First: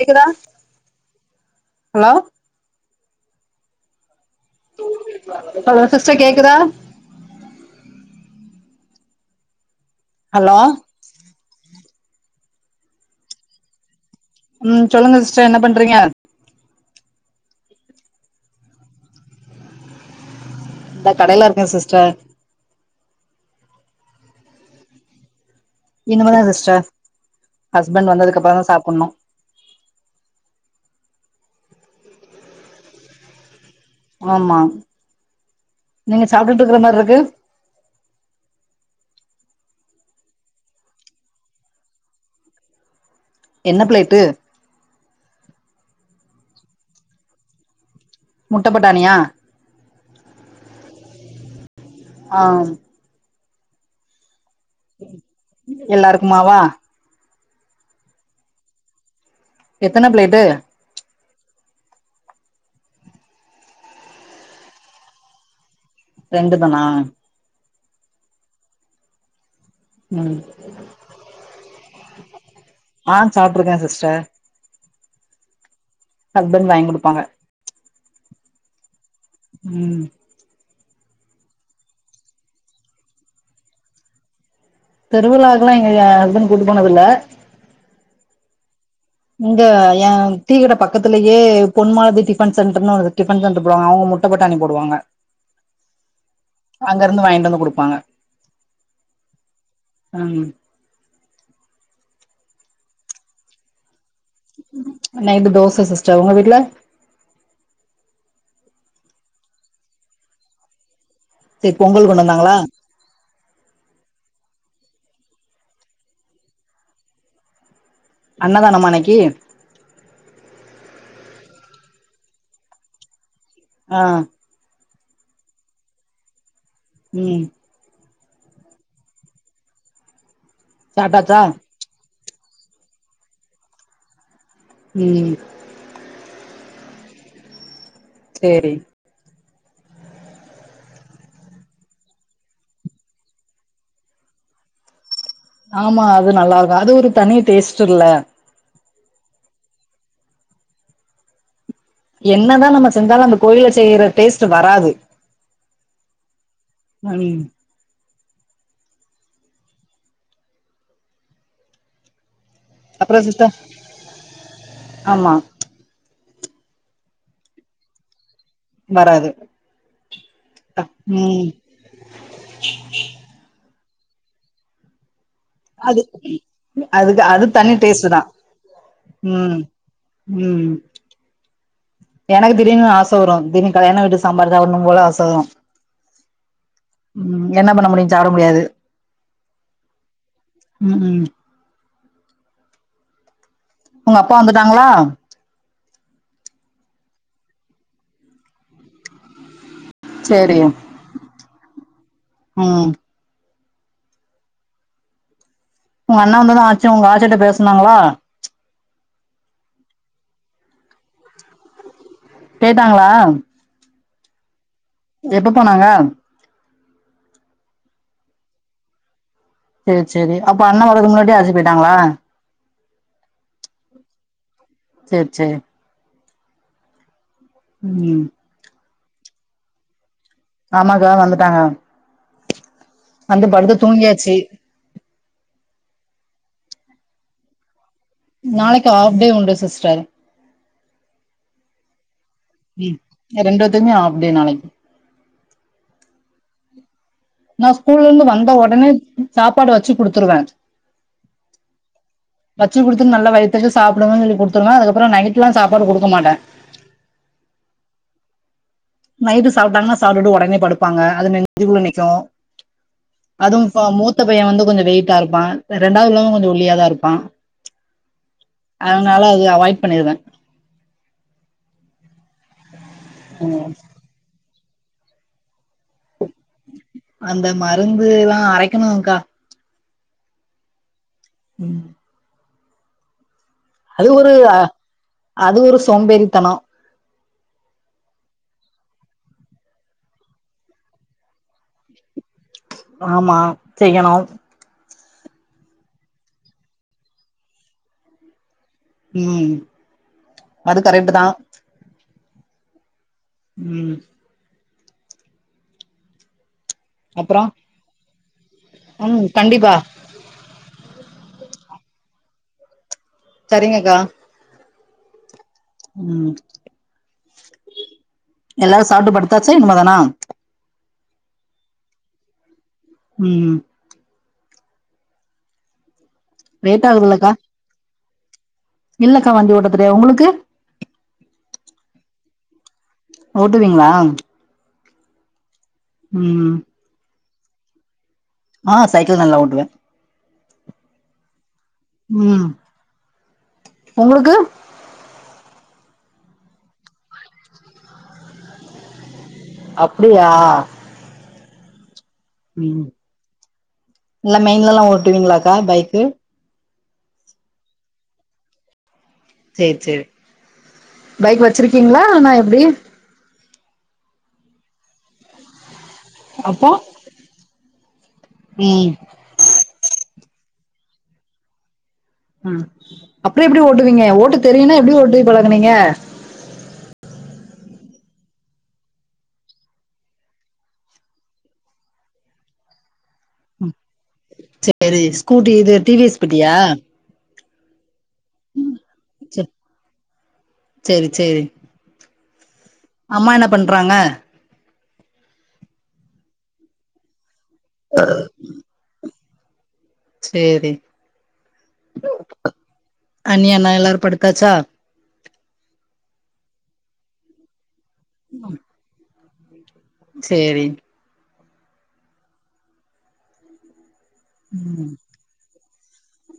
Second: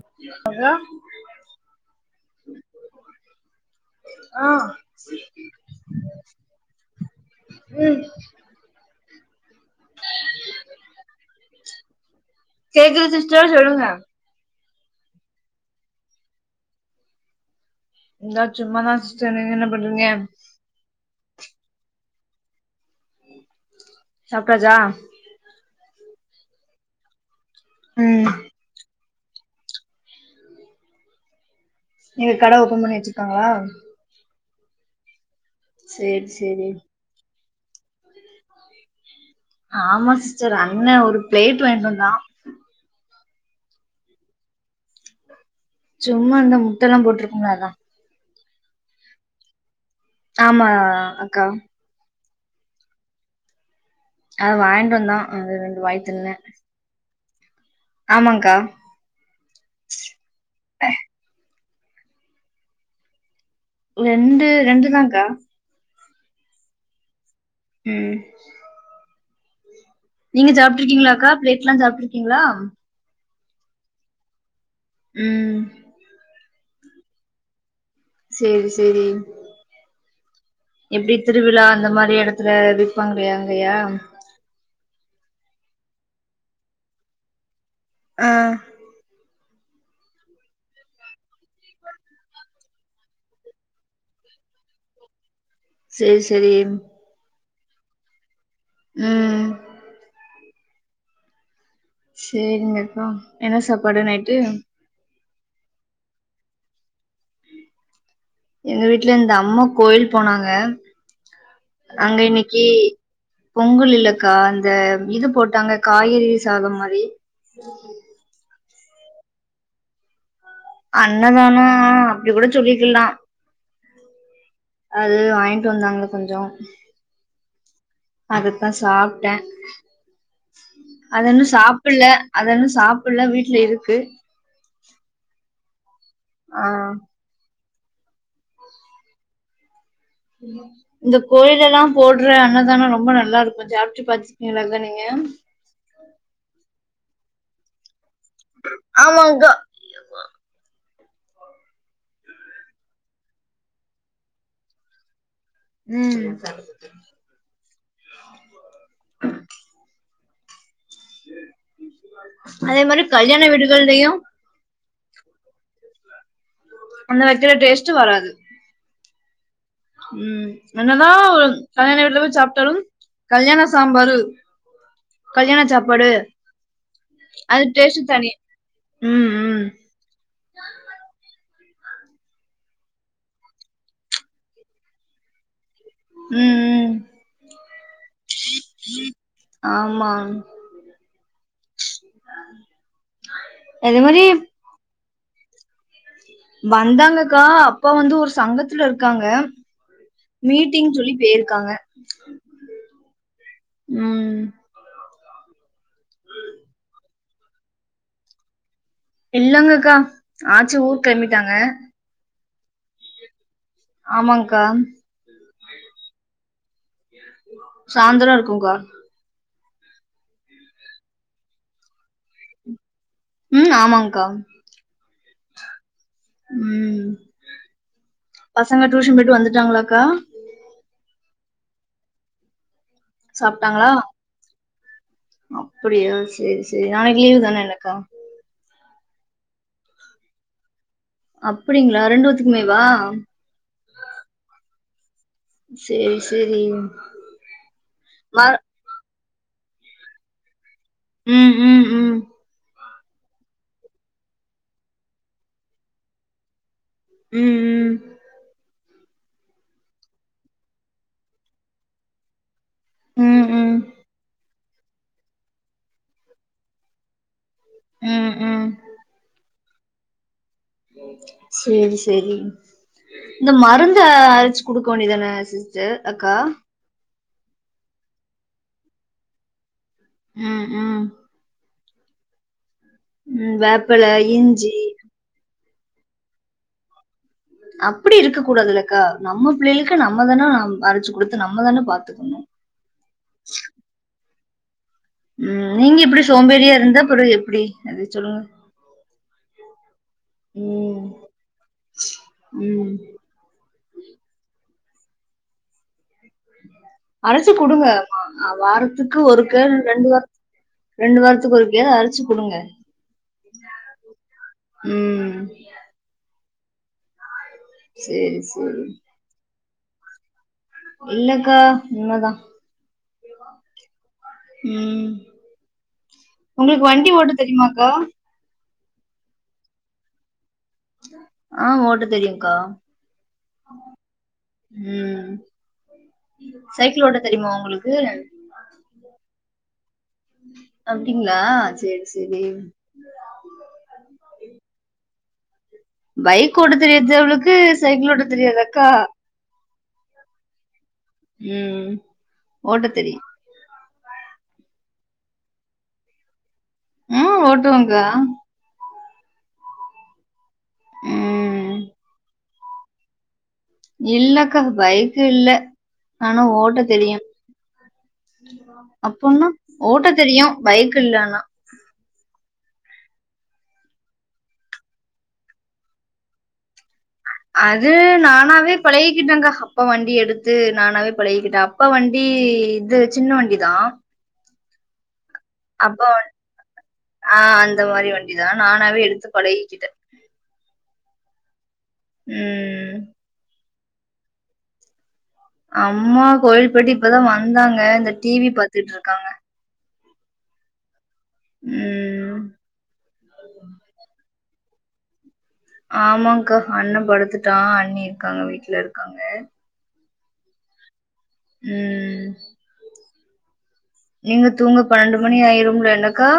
கேக்குதா இதா hello hello sister கேக்குதா உம் ஹலோ கேக்குது சிஸ்டர் சொல்லுங்க ம் சொல்லுங்க சிஸ்டர் என்ன பண்றீங்க இந்தா சும்மாதா சிஸ்டர் நீங்க என்ன பண்றீங்க இந்தா கடைலருக்கே சிஸ்டர் சாப்ட்டாச்சா இனிமே தா சிஸ்டர் ஹஸ்பண்ட் ம் வந்ததுக்கப்றோ தா சாப்புட்னோ எங்க கட ஓபன் பண்ணி வச்சுக்காங்களா ஆமா நீங்க சேரி சாப்ட்டுட்டு சேரி இக்கற மாரிருக்கு ஆமா சிஸ்டர் அண்ண ஒரு பிளேட் வாய்ண்டு வந்தா என்ன பிளேட்டு சும்மா இந்த முட்டல்லா போட்டிருக்கும்ல அதா முட்டப்பட்டாணியா ஆமா அக்கா ஆம் அது வாய்ண்டு வந்தா அது ரெண்டு வாய் திண்ணே எல்லாருக்குமாவா ஆமாங்கா எத்தன பிளேட்டு ரெண்டு ரெண்டு தா கா ரெண்டு தானா ம் ம் நீங்க சாப்ட்ருக்கீங்ளா அக்கா ப்ளேட்லா சாப்ட்ருக்கீங்ளா ஆ சாப்ட்ருக்கே சிஸ்டர் ம் ஹஸ்பண்ட் வாய்ங் குடுப்பாங்க சேரி சேரி ம் எப்டி திருவிழா அந்த மாரி எடத்துல விப்பாங்கலே அங்கயா திருவிழாக் கெல்லா எங்க எ ஹஸ்பண்ட் கூட்டு போனதில்ல ஆ இங்க ஏ‌ டீ கட பக்கத்திலயே பொன்மாலதி டிஃபன் சென்டர்னு ஒரு ஃடிபன் சென்டர் போடுவாங்க அவுங்க முட் ட பட்டாணி போடுவாங்க சேர் செரி அங்கருந்து வாய்ன்ட்டு வந்து குடுப்பாங்க ம் ம் சேரிங்க அக்கா என்ன சாப்பாடு நைட்டு நைட்டு தோச சிஸ்டர் உங்க வீட்ல எங்க வீட்ல இந்த அம்மா கோயில் போனாங்க சரி பொங்கல் அங்க கொண்டு வந்தாங்களா இன்னக்கி பொங்கல் இல்லக்கா அந்த இது போட்டாங்க காய்கறி சாதோ மாரி அன்னதான மா இன்னக்கி அன்னதானோ ஆஹ் அப்டி கூட சொல்லிக்கிலா ஆ அது வாய்ன்ட்டு வந்தாங்க கொஞ்சோ ம் அதத்தா சாப்டே அத சாப்டாச்சா இன்னு சாப் ப்பில்ல அத இன்னு சாப்பில்ல வீட்ல இருக்கு ம் ஆ சேரி இங்க கோயிலல்லா போடுற அன்னதான ரொம்ப நல்லா இருக்கு சாப்டு பாத்தீ ரீங்களாங்க நீங்க ஆமா அது நல்லா இருக்கு அது ஒரு தனி டேஸ்ட்டுல்ல ஆமாங்கா என்னதா நம்ம செஞ்சாலு அந்த கோயில செய்யற டேஸ்ட் வராது ம் மணி அதே மாறி அப்புறோ கல்யாண சிஸ்டர் வீடுகள்லையு ஆமா அங்க வைக்கிற டேஸ்ட்டு வராது வராது ம் என்னதா ம் ஒரு கல்யாண வீட்ல போய் சாப்ட்டாலு கல்யாண சாம்பாரு கல்யாண அது சாப்பாடு அதுக்கு அது தனி டேஸ்ட் டேஸ்ட்டு தா தனி ம் ம் எனக்கு திடீர்னு ஆச வரு திடீனு கல்யாண வீட்டு சாம்பார் சாப்புனு போல ஆச வரு ம் ம் ம் என்ன பண்ண முடியு சாப்ட முடியாது ஆமா ம் ம் [inaudible] ஒங்க அப்பா வந்துட்டாங்களா வந்தாங்கக்கா அப்பா வந்து ஒரு சங்கத்துல இருக்காங்க சேரி மீட்டிங் சொல்லி பேயிருக்காங்க ம் ம் உங்க அண்ணா வந்துதா ஆச்சு உங்க ஆச்சிட்ட பேசுனாங்களா இல்லங்கக்கா ஆச்சி ஊர் கிளம்பிட்டாங்க கேட்டாங்களா ஆமாங்கா எப்ப போனாங்க சாந்ரோ இருக்குக்கா சேரி சேரி அப்ப அண்ணன் வரறதுக்கு முன்னாடி ஆச்சி போயிட்டாங்களா ம் ஆமாங்க்கா சேரி சே ம் ம் பசங்க டியூஷன் போயிட்டு வந்துட்டாங்களாக்கா ஆமாக்கா வந்துட்டாங்க வந்து படுத்து சாப்ட்டாங்களா தூங்கியாச்சு அப்டியா சேரி சேரி நாளைக்கு லீவ் தானே என்னக்கா நாளைக்கு அஃப்டே உண்டு சிஸ்டர் அப்டிங்களா ரெண்டு வத்துக்குமேவா ரெண்டுவத்துக்குமே ஹாஃப் டே நாளைக்கி சேரி சேரி நான் ஸ்கூல்ல இருந்து ம வந்த உடனே சாப்பாடு வச்சு குடுத்துருவே ம் ம் ம் வச்சு குடுத்துட்டு நல்ல வயித்துக்கு சாப்டுங்கனு சொல்லி குடுத்துடுவே அதுக்கப்றோ நைட்லா சாப்பாடு குடுக்க மாட்டே ம் ம் நைட்டு சாப்டாங்கனா சாப்ட்டு உடனே படுப்பாங்க அது நெஞ்சுக்குள்ள நிக்கு அதும் ம் இப்ப மூத்த பைய வந்து கொஞ்சோ வெயிட்டா இருப்பா ரெண்டாவது உள்ளவ கொஞ்சோ ஒல்லியா தா இருப்பா ம் ம் ம் அதுனால இத அவாய்ட் பண்ணிருவே சேரி சேரி இந்த மருந் த அரச்சு குடுக்க வேண்டியதான சிஸ்டர் அக்கா அந்த மருந்து எல்லா அரைக்கணுக்கா ம் ம் ம் ம் வேப் அது ஒரு அ அது ஒரு சோம்பேறித்தனோ அப்பிடி இருக்க கூடாதுல்லக்கா நம்ம பிள்ளைகளுக்கு நம்ம தான அம் அரச்சு குடுத்து நம்ம தான பாத்துக்கணு ஆமா செய்யணு ம் நீங்க இப்டி சோம்பேறியா இருந்தா அப்பறோ எப்டி அதய சொல்லுங்க ம் அது ம். கரக்ட்டு தா ம் ம் அப்புறோ அரச்சு குடுங்க அ வாரத்துக்கு ம் ஒருக்க கண்டிப்பா இல் ரெண்டு வாரத் ரெண்டு வாரத்துக்கு ஒருக்கயாது அரச்சு குடுங்க சரிங்கக்கா ம் ம் சேரி எல்லாரு சாப்ட்டு படுத்தாச்சா இனிமே தானா இல்லக்கா இனிமே தா ம் ம் லேட் உங்ளுக் வண்டி ஆகுதுல்லக்கா ஓட்ட தெரியுமாக்கா இல்லக்கா வண்டி ஓட்ட தெரியாது உங்களுக்கு ஆ ஓட்ட தெரியுங்க்கா ஓட்டுவீங்ளா ம் ம் சைக்கிள் ஓட்ட தெரியுமா உங்கள்க்கு ஆ சைக்கிள் நல்லா ஓட்டுவே அப்டிங்ளா ம் உங்களுக்கு பைக் ஓட்ட தெரிஞ்சவளுக்கு சைக்கிளோ ஓட்ட தெரியாதாக்கா அப்டியா ம் ம் ஓட்ட தெரியு நல்லா மெயின்லல்லா ஓட்டுவீங்ளாக்கா பைக்கு ஆ ஓட்டுவங்க்கா சேரி சேரி பைக் ம் வெச்சிருக்கீங்ளானா எப்டி இல்லக்கா பைக்கு இல்ல ஆனா அப்போ ஓட்ட தெரியு ம் அப் போம்மா ஓட்ட தெரியு பைக் இல்ல ஆனா ம் அப்றோ எப்டி ஓட்டுவீங்க ஓட்ட தெரியுன்னா எப்டி ஓட்டி பழகுனீங்க அது நானாவே பழகிக்கிட்டேங்க்கா அப்பா வண்டி எடுத்து நானாவே பழகிக்கிட்டே அப் பா வண்டி இது சின்ன வண்டி தா பேரீஸ் அப்பா வண் ஆ அந்த மாரி வண்டி தா நானாவே எடுத்து பழகிக்கிட்டே சேரி சேரி ம் அம்மா என்ன பண்றாங்க அம்மா கோயில் போய்ட்டு இப்ப தா வந்தாங்க இந்த டி வி பாத்துட்ருக்காங்க சேரி ம் அண்ணி அண்ணா எல்லாரு படுத்தாச்சா ஆமாங்க்கா அண்ண படுத்துட்டா அண்ணி இருக்காங்க வீட்ல இருக்காங்க சேரி ம் நீங்க தூங்க ம் பன்னண்டு மணி ஆயிரும்ல என்னக்கா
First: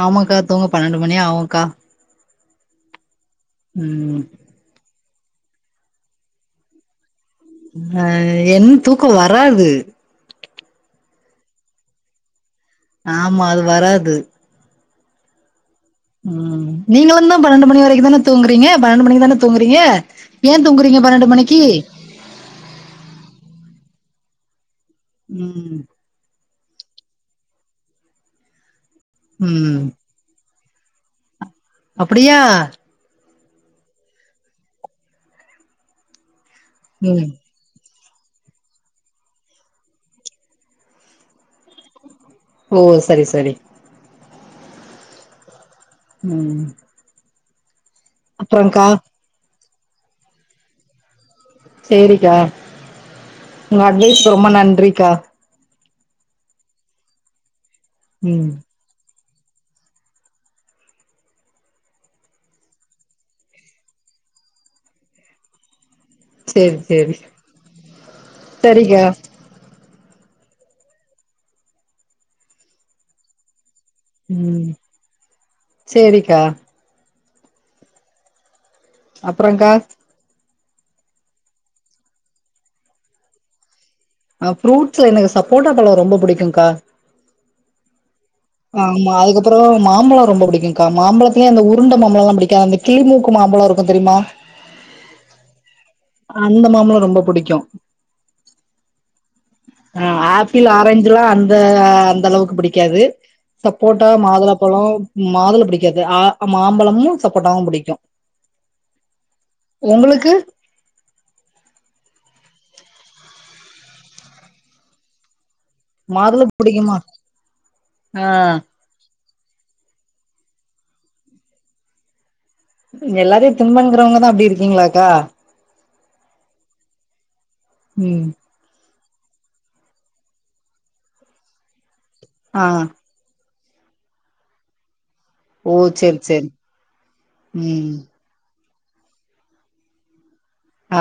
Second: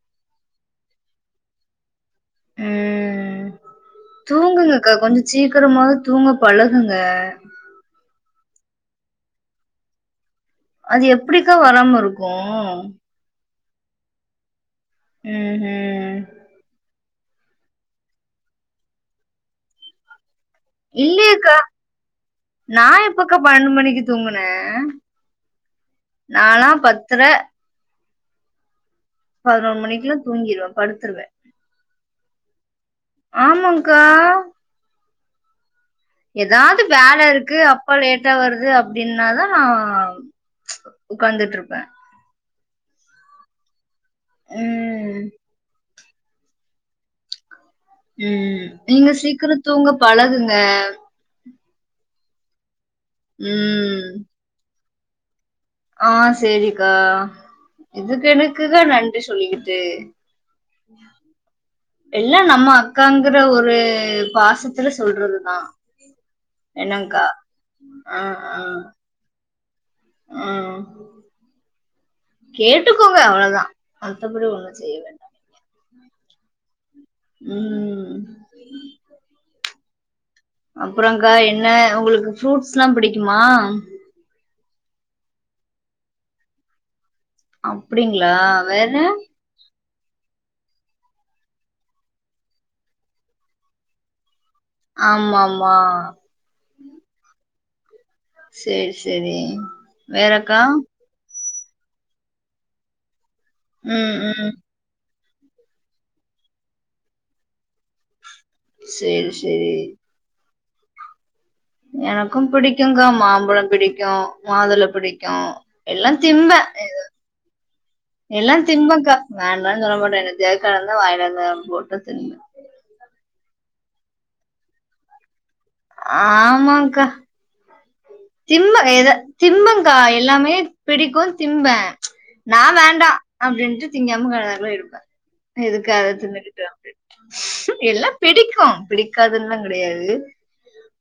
ஆமாங்க்கா தூங்க பன்னண்டு மணி ஆகுங்க்கா ம் ம் தூங்குங்கக்கா கொஞ்ச சீக்கிரமாது தூங்க பழகுங்க ம் அ என் தூக்க வராது அது எப்டிக்கா வராம இருக்கு ஆமா அது வராது ம் ம் ம் நீங்களுந்தா பன்னெண்டு மணி வரைக்கு தான தூங்குறீங்க பன்னெண்டு மணிக்கு தான தூங்குறீங்க ஏ தூங்குறீங்க பன்னெண்டு இல்லயேக்கா மணிக்கு நா எப்பக்கா பன்னெண்டு மணிக்கு தூங்குனே ம் நாலா பத்தர பதுனொரு ம் மணிக்குல தூங்கிருவே படுத்துருவே அப்டியா ஆமாங்க்கா எதாவ்து வேல ம் இருக்கு அப் ப்பா லேட்டா வருது அப்டின்னாதா நா உக்காந்துட்ருப்பே ஓ சரி சரி ம் ம் ம் அப்றோக்கா நீங்க சீக்கர தூங்க பழகுங்க சேரிக்கா உங்க ம் அட்வைஸ்க்கு ரொம்ப நன்றிக்கா ஆ சேரிக்கா இதுக்கு ம் எதுக்குக்கா நன் றி சொல்லிக்கிட்டு எல்லா நம்ம அக்காங்கிற ஒரு பாசத்துல சொல்றதுதா சேரி சேரி என்னங்க்கா ஆ ஆ சரிக்கா ஆ கேட்டுக்கோங்க அவ்வளதா மத்தப்படி ம் ஒன்னு செய்ய வேண்டா சேரிக்கா ம் அப்றங்க்கா அப்றங்க்கா என்ன உங்களுக்கு ஃப்ரூட்ஸ்லா பிடிக்குமா அ ஃப்ரூட்ஸ் எனக்கு சப்போட்டா பழ ரொம்ப புடிக்குங்க்கா அப்டிங்ளா ஆமா அதுக்கப் ப்றோ மாம்பழ ரொம்ப புடிக்குங்க்கா மாம்பழத்துலே அந்த உருண்ட மாம்பழலா பிடிக்காது அந்த கிளிமூக்கு மாம்பழ இருக்கு தெரியுமா ஆமாம்மா அந்த மாம்பழ ரொம்ப புடிக்கு சேரி சேரி வேறக்கா ரஞ்சுலா அந்த ஆ அந்த அளவுக்கு புடிக்காது சப்போட்டா ம் மாதுள ம் ப்பழ மாதுள புடிக்காது ஆ மாம்பழமு சப்போட்டாவு புடிக்கு சேரி சேரி உங்களுக்கு எனக்கு பிடிக்குங்க்கா மாம்பழ பிடிக்கு மாதுள பிடிக்கு எல்லா மாதுள திம்ப புடிக்குமா ஆ எல்லா திம்பங்க்கா வேண்டானு சொல்ல மாட்ட என்னத்தையாது கடந்தா வாயில போட்டு திம்ப எல்லாத்தியு திம்பேங்கறவங்கதா அப்டி இருக்கீங்களாக்கா ஆமாங்க்கா ம் திம்ப எத திம்பங்க்கா எல்லாமே பிடிக்கு திம்ப நா ஆ வேண்டா அப்டின்ட்டு திங்காம கொள்ளாம இருப்ப ஓ எதுக்கு அத சேரி சேரி தின்னுக்குட்டு அப்டின்ட் ம் இல்ல பிடிக்கு‌ பிடிக்காதுன்னுல்லா கெடையாது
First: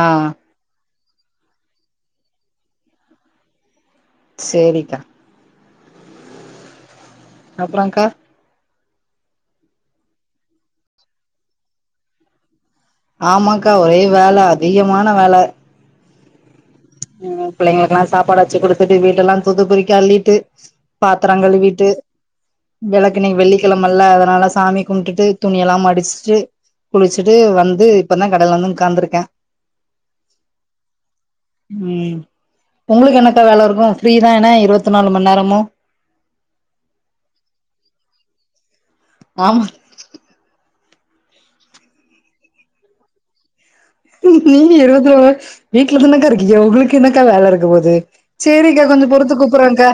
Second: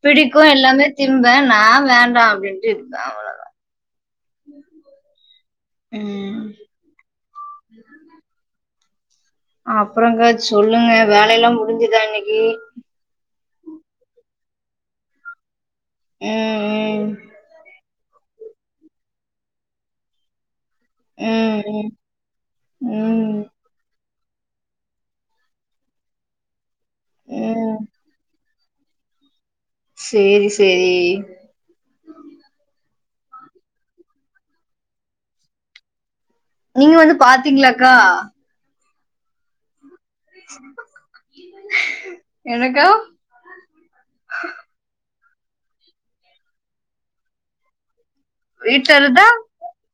ஆ பிடிக்கு எல்லாமே திம்ப நா வேண் டா அப்டின்ட்டு இருப்ப அவ்ளோ சேரிக்கா ம் அப்புறோங்க்கா அப்பறங்க்கா சொல்லுங்க வேலைல்லா முடிஞ்சுதா இன்னிக்கு ஆமாக்கா ஒரே வேல அதிகமான வேல ம் ம் ம் ம் பிள்ளைங்களுக்கெல்லா சாப்பாடு வச்சு குடுத்துட்டு வீட்டெல்லா தூத்து பெருக்கி அள்ளிட்டு பாத்தரங் கழுவிட்டு ம் ம் வெளக்கு ம் இன்னிக் ம் வெள்ளி கிழமல்ல அதனால சாமி கும்ட்டுட்டு துணி எல்லா‌ மடிச்சுட்டு குளிச்சிட்டு ம் வந்து இப்பதா கடைல வந்து உக்காந்துருக்க சேரி சேரி ம் உங்களுக்கு என்னக்கா வேல இருக்கு ஃப்ரீதான இருவத்து நாலு மண் நேரமு நீங்க வந்து பாத்தீங்களாக்கா ஆமா என்னக்கா நீங்க இருவத்து நாலு வீட்ல தானக்கா இருக்கீங்க உங்களுக்கு என்னக்கா வேல இருக்க போது சேரிக்கா வீட்ல கொஞ்சோ இருந்தா பொறுத்து கூப்புறங்க்கா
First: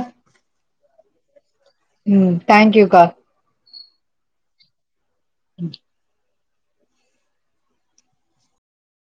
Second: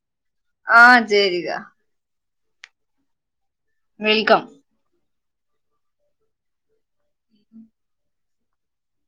ஆ சேரிக்கா ம் தேங்க்யூக்கா வெல்கம்